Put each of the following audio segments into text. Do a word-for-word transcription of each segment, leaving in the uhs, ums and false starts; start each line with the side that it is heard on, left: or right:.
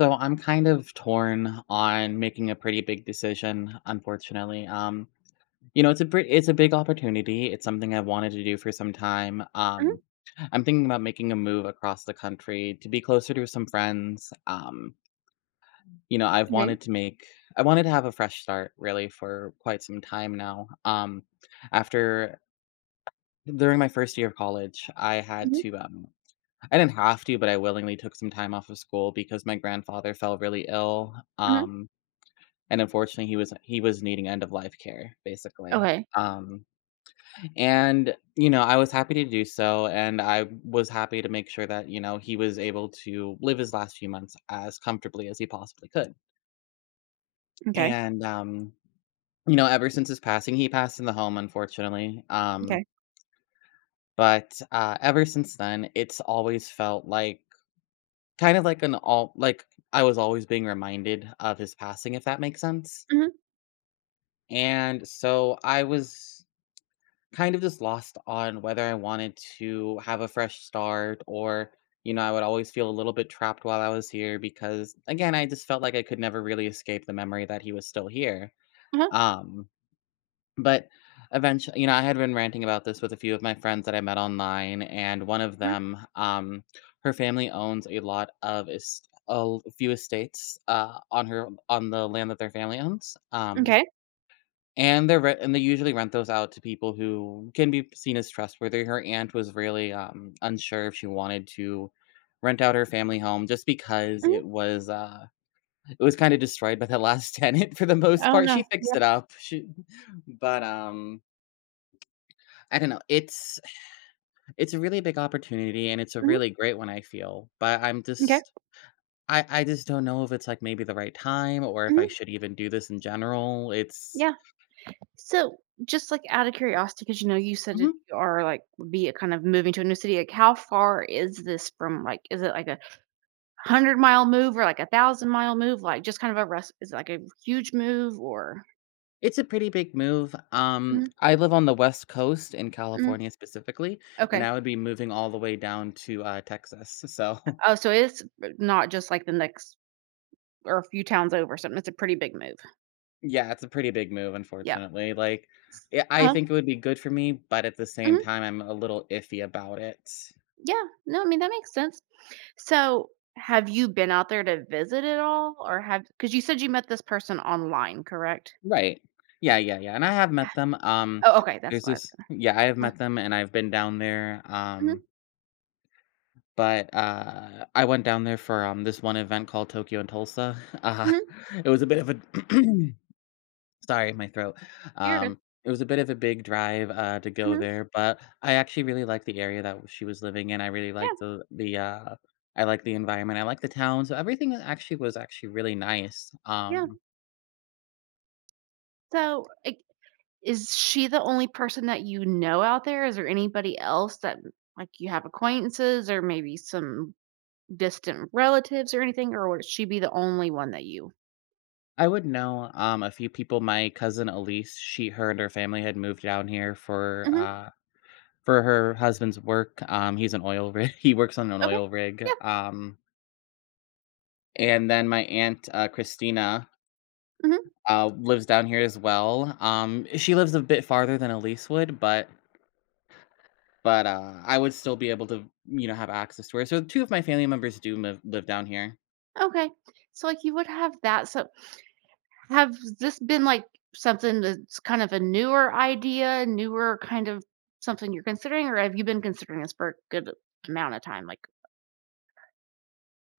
left: So I'm kind of torn on making a pretty big decision, unfortunately. Um, you know, it's a pretty, it's a big opportunity. It's something I've wanted to do for some time.
right: Mhm,
left: Um, I'm thinking about making a move across the country to be closer to some friends. Um, you know, I've
right: okay.
left: wanted to make I wanted to have a fresh start really for quite some time now. Um, after During my first year of college, I had
right: Mhm,
left: to um I didn't have to, but I willingly took some time off of school because my grandfather fell really ill.
right: mhm.
left: Um, and unfortunately he was he was needing end of life care basically.
right: Okay,
left: Um, and, you know, I was happy to do so, and I was happy to make sure that, you know, he was able to live his last few months as comfortably as he possibly could.
right: okay,
left: And, um, you know, ever since his passing, he passed in the home, unfortunately. um,
right: okay.
left: but, uh, ever since then, it's always felt like kind of like an all like I was always being reminded of his passing, if that makes sense.
right: Mhm,
left: And so I was kind of just lost on whether I wanted to have a fresh start, or, you know, I would always feel a little bit trapped while I was here because, again, I just felt like I could never really escape the memory that he was still here.
right: uh-huh,
left: Um, but eventually, you know, I had been ranting about this with a few of my friends that I met online, and one of
right: mhm,
left: them, um, her family owns a lot of est- a l- few estates, uh, on her on the land that their family owns. Um,
right: m'kay.
left: and they're re and they usually rent those out to people who can be seen as trustworthy. Her aunt was really, um, unsure if she wanted to rent out her family home just because
right: Mhm.
left: it was, uh it was kinda destroyed by the last tenant for the most
right: Oh,
left: part. She
right: no. Yeah.
left: fixed it up. She but, um, I don't know. It's it's a really big opportunity, and it's a
right: Mhm,
left: really great one, I feel, but I'm
right: okay.
left: just I I just don't know if it's, like, maybe the right time or if
right: Mhm,
left: I should even do this in general. It's
right: yeah. So, just, like, out of curiosity, because you know, you said that
left: Mhm.
right: you are, like, would be a kind of moving to a new city, like, how far is this from, like is it, like, a hundred-mile move or, like, a thousand-mile move? Like, just kind of a rest is it, like, a huge move or
left: It's a pretty big move. um,
right: mhm,
left: I live on the West Coast, in
right: mhm,
left: California specifically, and
right: okay.
left: I would be moving all the way down to, uh, Texas, so
right: Oh, so it's not just, like, the next or a few towns over or something, it's a pretty big move.
left: yeah, it's a pretty big move,
right: Yeah.
left: unfortunately. Like, yeah, I
right: Uh-huh,
left: think it would be good for me, but at the same
right: mhm.
left: time, I'm a little iffy about it.
right: Yeah. No, I mean, that makes sense. So, have you been out there to visit at all or have because you said you met this person online, correct?
left: Right. Yeah, yeah, yeah, and I have
right: Ah,
left: met them. Um,
right: oh, okay, that's
left: there's
right: why I was
left: this
right: gonna
left: Yeah, I have met them, and I've been down there,
right: mhm,
left: um, but, uh, I went down there for, um, this one event called Tokyo and Tulsa, uh,
right: mhm,
left: it was a bit of a Sorry, my throat.
right: you're good.
left: Um, it was a bit of a big drive, uh, to go
right: Mhm,
left: there, but I actually really liked the area that she was living in. I really
right: yeah,
left: liked the the uh, I like the environment. I like the town. So everything actually was actually really nice.
right: yeah.
left: Um,
right: So, like, is she the only person that you know out there? Is there anybody else that, like, you have acquaintances or maybe some distant relatives or anything, or would she be the only one that you
left: I would know, um, a few people. My cousin Elise, she her and her family had moved down here for,
right: mhm,
left: uh, for her husband's work. Um, he's an oil rig. He works on an
right: okay.
left: oil rig.
right: Yeah,
left: Um, and then my aunt, uh, Christina,
right: mhm,
left: uh, lives down here as well. Um, she lives a bit farther than Elise would, but but uh, I would still be able to, you know, have access to her. So two of my family members do live live down here.
right: okay. So, like, you would have that, so have this been, like, something that's kind of a newer idea, newer kind of something you're considering, or have you been considering this for a good amount of time? Like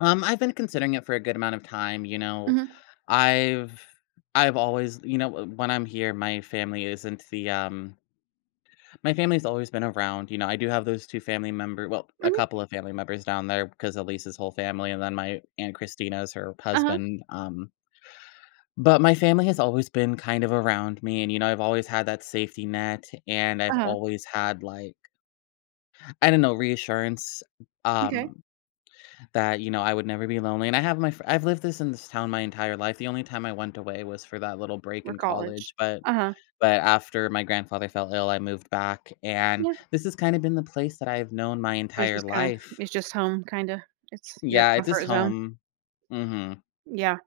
left: Um, I've been considering it for a good amount of time. You know,
right: mhm,
left: I've I've always you know when I'm here, my family isn't the um my family's always been around. You know, I do have those two family member, well, a
right: mhm,
left: couple of family members down there because Elise's whole family, and then my aunt Christina's her
right: uh-huh,
left: husband. Um, But my family has always been kind of around me, and, you know, I've always had that safety net, and I've
right: uh-huh,
left: always had, like, I don't know, reassurance,
right: okay,
left: um, that, you know, I would never be lonely, and I have my fr I've lived this in this town my entire life. The only time I went away was for that little break
right: we're
left: in
right: college.
left: college, but
right: Uh-huh,
left: but after my grandfather fell ill, I moved back, and
right: yeah.
left: this has kinda been the place that I've known my
right: So it's
left: entire
right: just kinda
left: life.
right: it's just home, kinda. It's your
left: Yeah, it's just
right: comfort zone.
left: home. Mhm.
right: Yeah.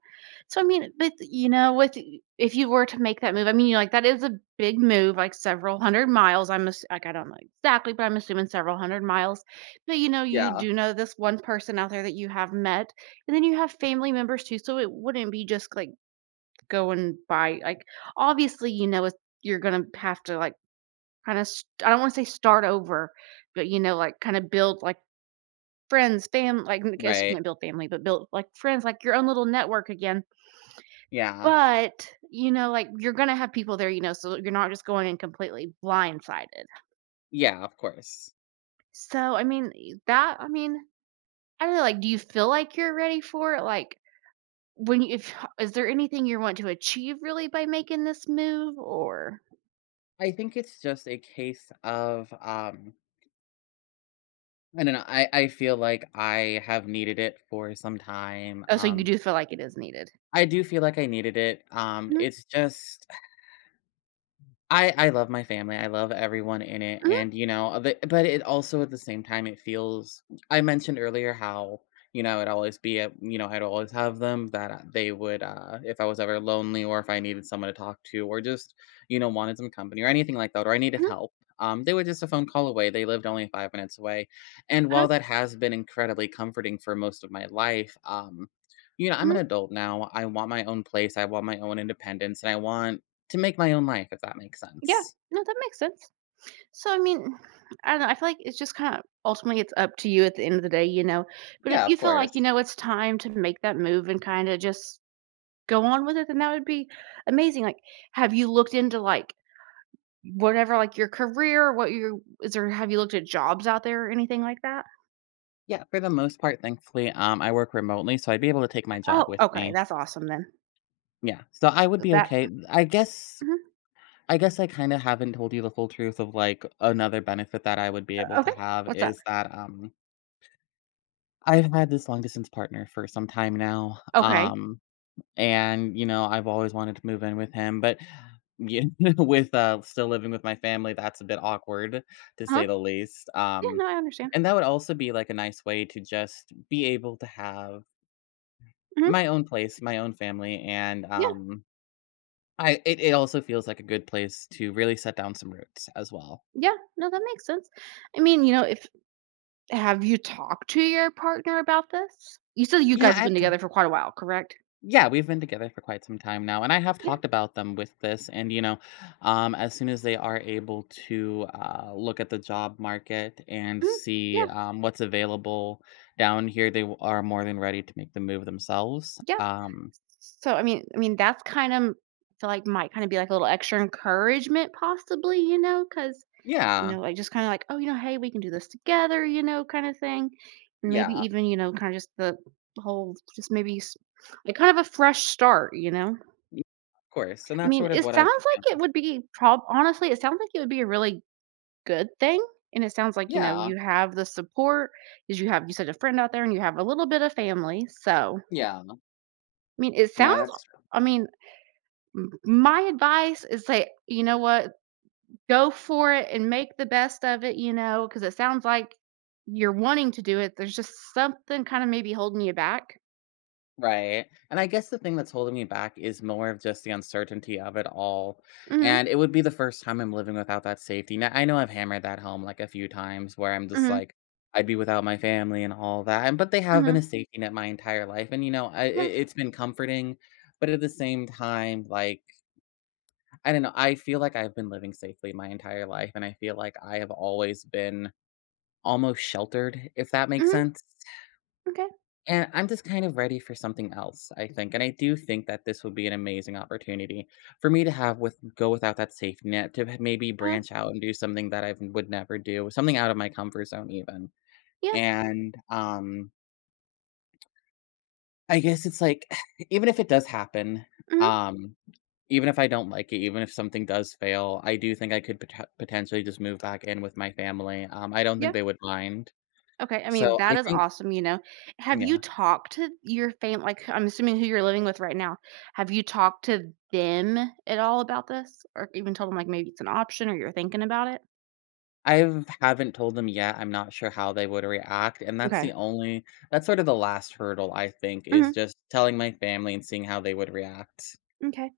right: So, I mean, but, you know, with if you were to make that move, I mean, you know, like, that is a big move, like, several one hundred miles, I'm ass like, I don't know exactly, but I'm assuming several one hundred miles, but, you know, you
left: Yeah.
right: do know this one person out there that you have met, and then you have family members too, so it wouldn't be just, like, going by like, obviously, you know, it's you're gonna have to, like, kinda I I don't wanna say start over, but, you know, like, kinda build, like, friends, fam like, I guess you
left: Right.
right: can't build family, but build, like, friends, like, your own little network again
left: Yeah.
right: but, you know, like, you're gonna have people there, you know, so you're not just going in completely blindsided.
left: Yeah, of course.
right: So, I mean, that I mean, I really like, do you feel like you're ready for it? Like, when you if is there anything you want to achieve really by making this move or
left: I think it's just a case of, um I don't know. I, I feel like I have needed it for some time.
right: oh, so you
left: Um
right: do feel like it is needed.
left: I do feel like I needed it. Um
right: Mhm,
left: it's just I I love my family, I love everyone in it,
right: mhm,
left: and, you know, uh, the but it also at the same time, it feels I mentioned earlier how, you know, I'd always be at you know, I'd always have them that, uh, they would, uh, if I was ever lonely or if I needed someone to talk to or just, you know, wanted some company or anything like that, or I needed
right: mhm,
left: help, um, they were just a phone call away. They lived only five minutes away, and
right: uh-huh,
left: while that has been incredibly comforting for most of my life, um, you know, I'm an
right: mhm,
left: adult now, I want my own place, I want my own independence, and I want to make my own life, if that makes
right: yeah.
left: sense.
right: No, that makes sense. So, I mean, I don't know, I feel like it's just kinda ultimately, it's up to you at the end of the day, you know? But if
left: Yeah,
right: you
left: of
right: feel
left: course.
right: like, you know, it's time to make that move and kinda just go on with it, then that would be amazing, like, have you looked into, like, whatever, like, your career, what you is there have you looked at jobs out there or anything like that?
left: Yeah, for the most part, thankfully, um, I work remotely, so I'd be able to take my job
right: Oh,
left: with
right: okay,
left: me.
right: that's awesome then.
left: Yeah, so I would
right: Uh,
left: be
right: That
left: okay. I guess
right: mhm,
left: I guess I kinda haven't told you the full truth of, like, another benefit that I would be able to
right: okay,
left: have
right: what's up?
left: is that, um, I've had this long distance partner for some time now.
right: Okay,
left: um And, you know, I've always wanted to move in with him, but you know, with, uh, still living with my family, that's a bit awkward, to
right: uh-huh,
left: say the least.
right: yeah,
left: Um,
right: no, I understand.
left: and that would also be like a nice way to just be able to have
right: Mhm,
left: my own place, my own family, and,
right: yeah,
left: um, I it, it also feels like a good place to really set down some roots as well.
right: yeah, no, that makes sense. I mean, you know, if have you talked to your partner about this? You said you
left: Yeah.
right: guys have been together for quite a while, correct?
left: Yeah, we've been together for quite some time now, and I have
right: Yeah,
left: talked about them with this. And, you know, um, as soon as they are able to, uh, look at the job market and
right: mhm,
left: see,
right: yeah,
left: um, what's available down here, they w- are more than ready to make the move themselves.
right: yeah.
left: Um,
right: So, I mean I mean, that's kind of I feel like might kinda be like a little extra encouragement possibly, you know, because you
left: yeah,
right: know, like, just kinda like, "Oh, you know, hey, we can do this together," you know, kinda thing. And maybe
left: yeah,
right: even, you know, kinda just the whole just maybe s like, kind of a fresh start, you know?
left: y- of course, and
right: I
left: that's
right: mean,
left: sort of
right: it
left: what I've been
right: sounds like it
left: feeling.
right: would be prob honestly, it sounds like it would be a really good thing, and it sounds like, you know,
left: Yeah,
right: you have the support, support 'cause you have you said a friend out there and you have a little bit of family, so,
left: yeah,
right: I mean, it
left: yeah.
right: sounds
left: That's
right: I mean, M my advice is say, "You know what? Go for it and make the best of it," you know, because it sounds like you're wanting to do it. There's just something kinda maybe holding you back.
left: Right, and I guess the thing that's holding me back is more of just the uncertainty of it all,
right: Mhm,
left: and it would be the first time I'm living without that safety net. I know I've hammered that home, like, a few times where I'm just
right: mhm,
left: like, "I'd be without my family and all that," and but they have been a
right: mhm.
left: safety net my entire life, and, you know, I
right: Yeah,
left: it it's been comforting, but at the same time, like, I don't know, I feel like I've been living safely my entire life, and I feel like I have always been almost sheltered, if that makes
right: mhm,
left: sense?
right: okay,
left: And I'm just kind of ready for something else, I think, and I do think that this would be an amazing opportunity for me to have with go without that safety net, to maybe
right: uh-huh,
left: branch out and do something that I would never do, something out of my comfort zone even.
right: yeah,
left: And, um, I guess it's like, even if it does happen,
right: mhm,
left: um, even if I don't like it, even if something does fail, I do think I could pot potentially just move back in with my family. Um, I don't
right: yeah.
left: think they would mind.
right: Okay, I mean,
left: So
right: that
left: I
right: is
left: think
right: awesome, you know. Have you
left: Yeah.
right: talked to your fam like, I'm assuming who you're living with right now. Have you talked to them at all about this? Or even told them like, maybe it's an option or you're thinking about it?
left: I haven't told them yet, I'm not sure how they would react, and that's
right: Okay.
left: the only that's sort of the last hurdle, I think, is
right: Mhm.
left: just telling my family and seeing how they would react.
right: Okay,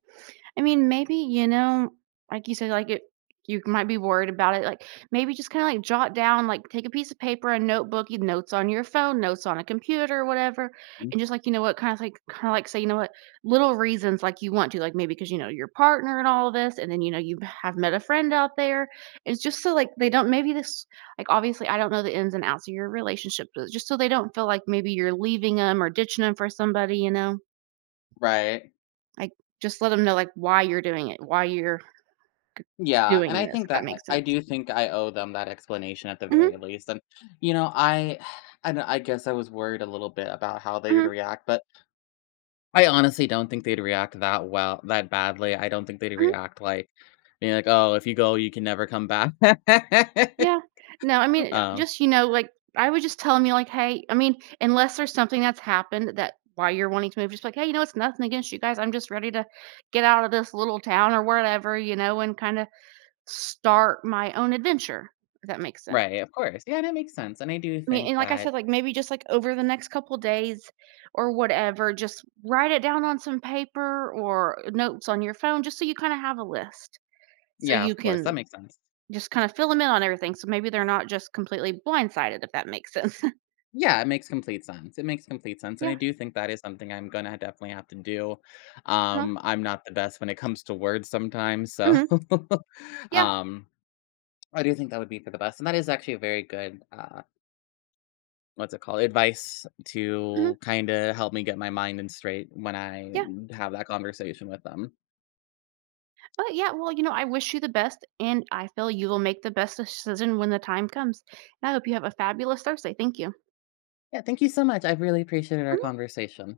right: I mean, maybe, you know, like you said, like, it you might be worried about it, like, maybe just kinda, like, jot down, like, take a piece of paper, a notebook, you notes on your phone, notes on a computer, whatever,
left: Mhm.
right: and just, like, you know what, kinda, like kinda, like, say, you know what, little reasons, like, you want to, like, maybe because you know, your partner and all of this, and then, you know, you have met a friend out there. It's just so, like, they don't maybe this like, obviously, I don't know the ins and outs of your relationship, but just so they don't feel like maybe you're leaving leaving them or ditching them for somebody, you know?
left: Right.
right: Like, just let them know, like, why you're doing it, why you're
left: Yeah, and
right: doing
left: I
right: this,
left: think
right: if that
left: that
right: makes
left: I I
right: sense.
left: do think I owe them that explanation at the
right: Mhm,
left: very least, and, you know, I—I guess I was worried a little bit about how they would
right: mhm,
left: react, but I honestly don't think they'd react that well that badly. I don't think they'd
right: mhm,
left: react like being like, "Oh, if you go, you can never come back."
right: yeah. No, I mean, uh,
left: Um,
right: just, you know, like, I would just tell them you like, "Hey" I mean, unless there's something that's happened that why you're wanting to move, just like, "Hey, you know, it's nothing against you guys, I'm just ready to get out of this little town or whatever you know, and kinda start my own adventure," if that makes sense.
left: right, of course. Yeah, that makes sense, and I do
right: I mean, and
left: think
right: like I said,
left: that
right: like, maybe just, like, over the next couple days or whatever, just write it down on some paper or uh, notes on your phone just so you kinda have a list, so
left: yeah,
right: you
left: of course,
right: can
left: that makes sense.
right: just kinda fill fill them in on everything, so maybe they're not just completely blindsided, if that makes sense.
left: Yeah, it makes complete sense. It makes complete sense, and
right: Yeah,
left: I do think that is something I'm gonna definitely have to do.
right: uh-huh,
left: Um, I'm not the best when it comes to words sometimes, so,
right: mhm, yeah,
left: um, I do think that would be for the best, and that is actually a very good, uh, what's it called, advice
right: mhm,
left: to kinda help me get my mind in straight when
right: yeah.
left: I have that conversation with them.
right: But, yeah, well, you know, I wish you the best, and I feel you will make the best decision when the time comes, and I hope you have a fabulous Thursday. Thank you.
left: Yeah, thank you so much. I really appreciated our
right: Mhm.
left: conversation.